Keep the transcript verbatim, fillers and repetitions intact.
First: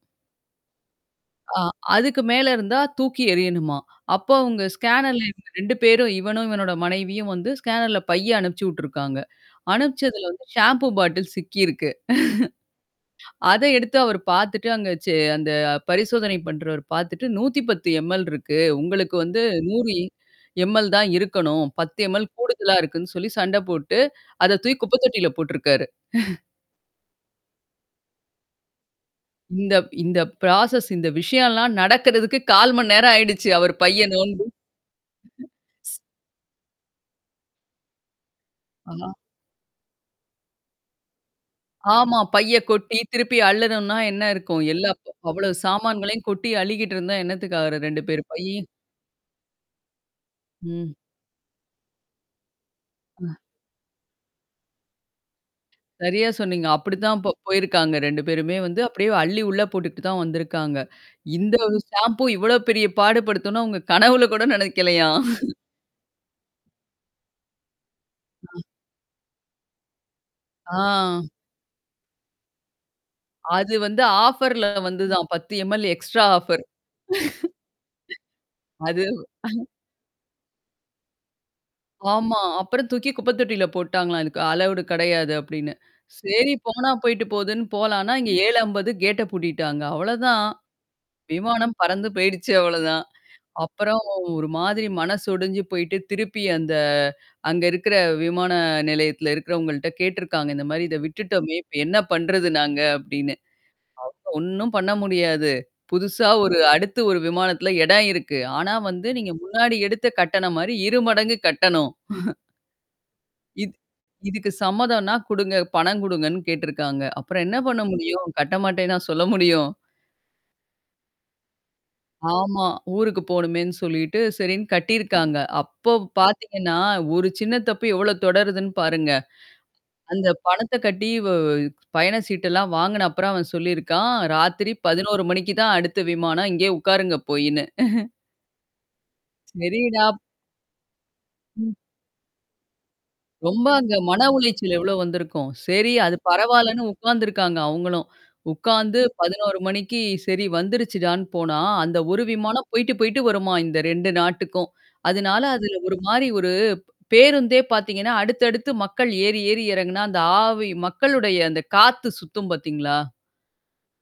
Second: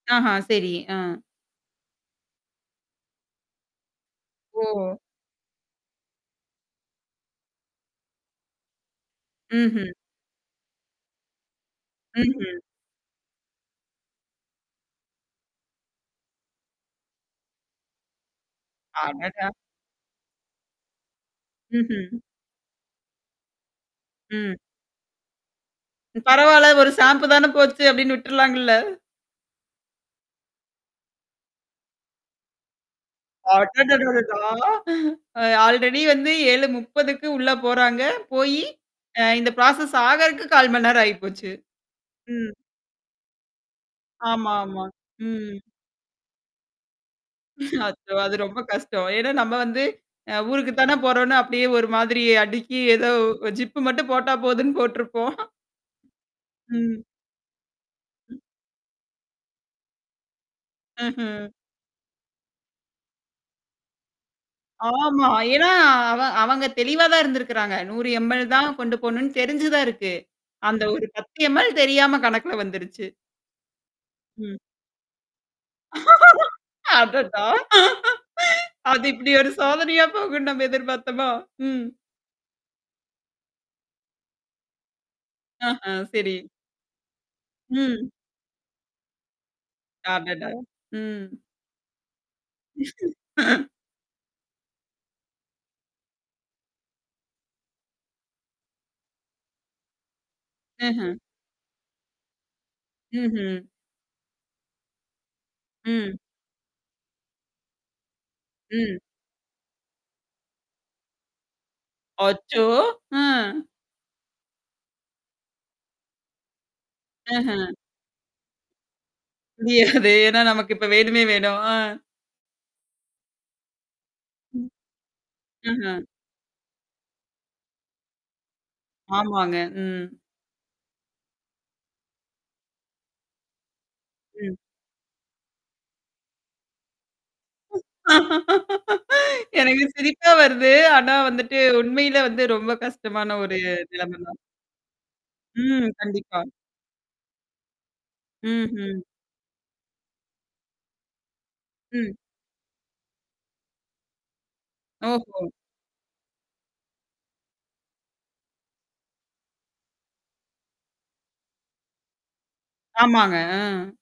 ஆஹ! சரி. அ. அ அதுக்கு மேல இருந்தா தூக்கி எரியணுமாம். அப்போ அவங்க ஓ! ஸ்கேனர்ல இருக்கற ரெண்டு பேரும் இவனும், இவனோட மனைவியும் வந்து ஸ்கேனர்ல பைய அனுப்பிச்சு விட்டுருக்காங்க. ம்ஹ்ம். அனுப்பிச்சதுல வந்து ஷாம்பூ பாட்டில் சிக்கியிருக்கு. ம்ஹ்ம். அத எடுத்து அவர் பார்த்துட்டு அங்க செ அந்த பரிசோதனை பண்றவர் பாத்துட்டு, நூத்திப்பது எம்.எல் இருக்கு. உங்களுக்கு வந்து அடடா! நூறு எம்.எல் தான் இருக்கணும். பத்து ம்ஹ்ம். எம்எல் கூடுதலா இருக்குன்னு சொல்லி சண்டை போட்டு ம். அத தூக்கி குப்ப தொட்டியில போட்டுருக்காரு. பரவால்ல. ஒரு ஷாம்பு தான போச்சு அப்படின்னு விட்டுருலாங்கல்ல. இந்த இந்த ப்ராசஸ் இந்த விஷயம்லாம் நடக்கிறதுக்கு கால் மணிநேரம் ஆயிடுச்சு அவர் பைய அடடடடா! நோண்டி ஆல்ரெடி வந்து ஏழு முப்பதுக்கு உள்ள போறாங்க. போயி, அதான். அ இந்த ப்ராசஸ் ஆகுறதுக்கு கால் மணி நேரம் ஆயிப்போச்சு. ஆமா. ம். பைய கொட்டி திருப்பி அள்ளணும்னா என்ன இருக்கும்? ஆமாமா. எல்லா ப் அவ்ளோ ம். சாமான்களையும் கொட்டி அள்ளிகிட்டு இருந்தா என்னத்துக்காகறது ரெண்டு அச்சோ! பேரு அது ரொம்ப பையும் கஷ்டம். ஏன்னா நம்ம வந்து அ ஊருக்கு ம். தானே போறோம்னு அப்படியியே ஒரு மாதிரி அடுக்கி ஏதோ ஜிப் மட்டும் போட்டா போதுன்னு போட்டுருப்போம். சரியா சொன்னீங்க. ம். அப்படித்தான் அப்ப போயிருக்காங்க. ரெண்டு ம். பேருமே வந்து அப்படியியே அள்ளி உள்ள போட்டுகிட்டு தான் வந்திருக்காங்க. ஆஹ. இந்த ஒரு ஷாம்பு இவ்வளோ பெரிய பாடுபடுத்துன்னு அவங்க கனவுல கூட நெனைக்கலையாம்? ஆமா. ஏன்னா அவ அவங்க தெளிவா தான் இருந்திருக்கிறாங்க. நூறு எம். எல் ம். தான் கொண்டு போணும்னு தெரிஞ்சு தான் இருக்கு. அந்த ஒரு ஆ. பத்து எம். எல் தெரியாம கணக்குல வந்துருச்சு. அது வந்து ம். ஆஃபர்ல வந்துதான். பத்து எம். L extra offer. அடடா. அது அது இப்படி ஒரு சோதனையா போகும்ன்னு நம்ம எதிர்பாத்தோமா? ம். ஆமா. அப்பறம் தூக்கி குப்பை தொட்டில போட்டாங்களாம். இதுக்கு அலௌடு கடையாது அப்படின்னு. ஆஹ சரி. சரி போனா போயி்ட்டு போதுன்னு ம். போலான்னா, இங்க ஏழு அம்பது கேட்ட பூட்டிட்டாங்க. அவ்ளோதான். அடடா! ம். விமானம் பறந்து போயிடுச்சு அவ்வளோதான். அப்புறம் ஒரு மாதிரி மனசு உடைஞ்சு போயி்ட்டு, திருப்பி அந்த அங்க இருக்கிற விமான நிலையத்தில இருக்கிறவங்கள்ட்ட கேட்டுருக்காங்க. இந்த மாரி இத ம்ஹ்ம். விட்டுட்டோமே, இப்ப என்ன பண்றது நாங்க அப்படின்னு. ம்ஹ்ம். அவங்க ஒண்ணும் பண்ண முடியாது! ம். புதுசா ஒரு அடுத்து ஒரு விமானத்துல எடம் இருக்கு. ஆனா ம். வந்து நீங்க முன்னாடி எடுத்த கட்டணம் மாரி இரு மடங்கு கட்டணும். அச்சோ! ஆ இது இதுக்கு சம்மதம்னா குடுங்க, பணம் குடுங்கன்னு கேட்டுருக்காங்க. அப்புறம் என்ன ஆஹ. பண்ண முடியும்? கட்ட மாட்டேன்னா சொல்ல முடியும்? முடியாது. ஏன்னா நமக்கு இப்ப வேணுமே வேணும். ஆ. ஆமா. ஊருக்கு போணுமேன்னு சொல்லிட்டு, சரின்னு ம். கட்டியிருக்காங்க. அப்போ ம்ஹ்ம். பாத்தீங்கன்னா, ஒரு சின்ன தப்பு எவ்ளோ தொடருதுன்னு பாருங்க. ஆமாங்க. ம். அந்த பணத்த கட்டி வ பயண சீட்டெல்லாம் வாங்குன அப்புறம், அவன் சொல்லியிருக்கான், ம். ராத்திரி பதினோரு மணிக்கு தான் அடுத்த விமானம். இங்கேயே உட்காருங்க போயின்னு. எனக்கு சரிடா ப் சிரிப்பா வருது. ஆனா வந்துட்டு ம். உண்மையில வந்து ரொம்ப கஷ்டமான ஒரு ரொம்ப அங்க நிலைமை மன தான். உளைச்சல் எவ்வளோ வந்திருக்கும்? ம். செரி, அது கண்டிப்பா. பரவால்லன்னு உக்காந்துருக்காங்க அவங்களும். உக்காந்து ம்ஹ்ம். பதினோரு மணிக்கு சரி வந்துருச்சுடான்னு போனா, அந்த ம். ஒரு விமானம் போயிட்டு, போயிட்டு வருமாம், இந்த ரெண்டு நாட்டுக்கும். அதுனால ஓஹோ! அதுல ஒரு மாரி ஒரு பேருந்தே பாத்தீங்கன்னா, அடுத்த அடுத்து மக்கள் ஏறி, ஏறி எறங்குனா, அந்த ஆவி மக்களுடைய அந்த காத்து சுத்தும் பாத்தீங்களா? ஆமாங்க. அ.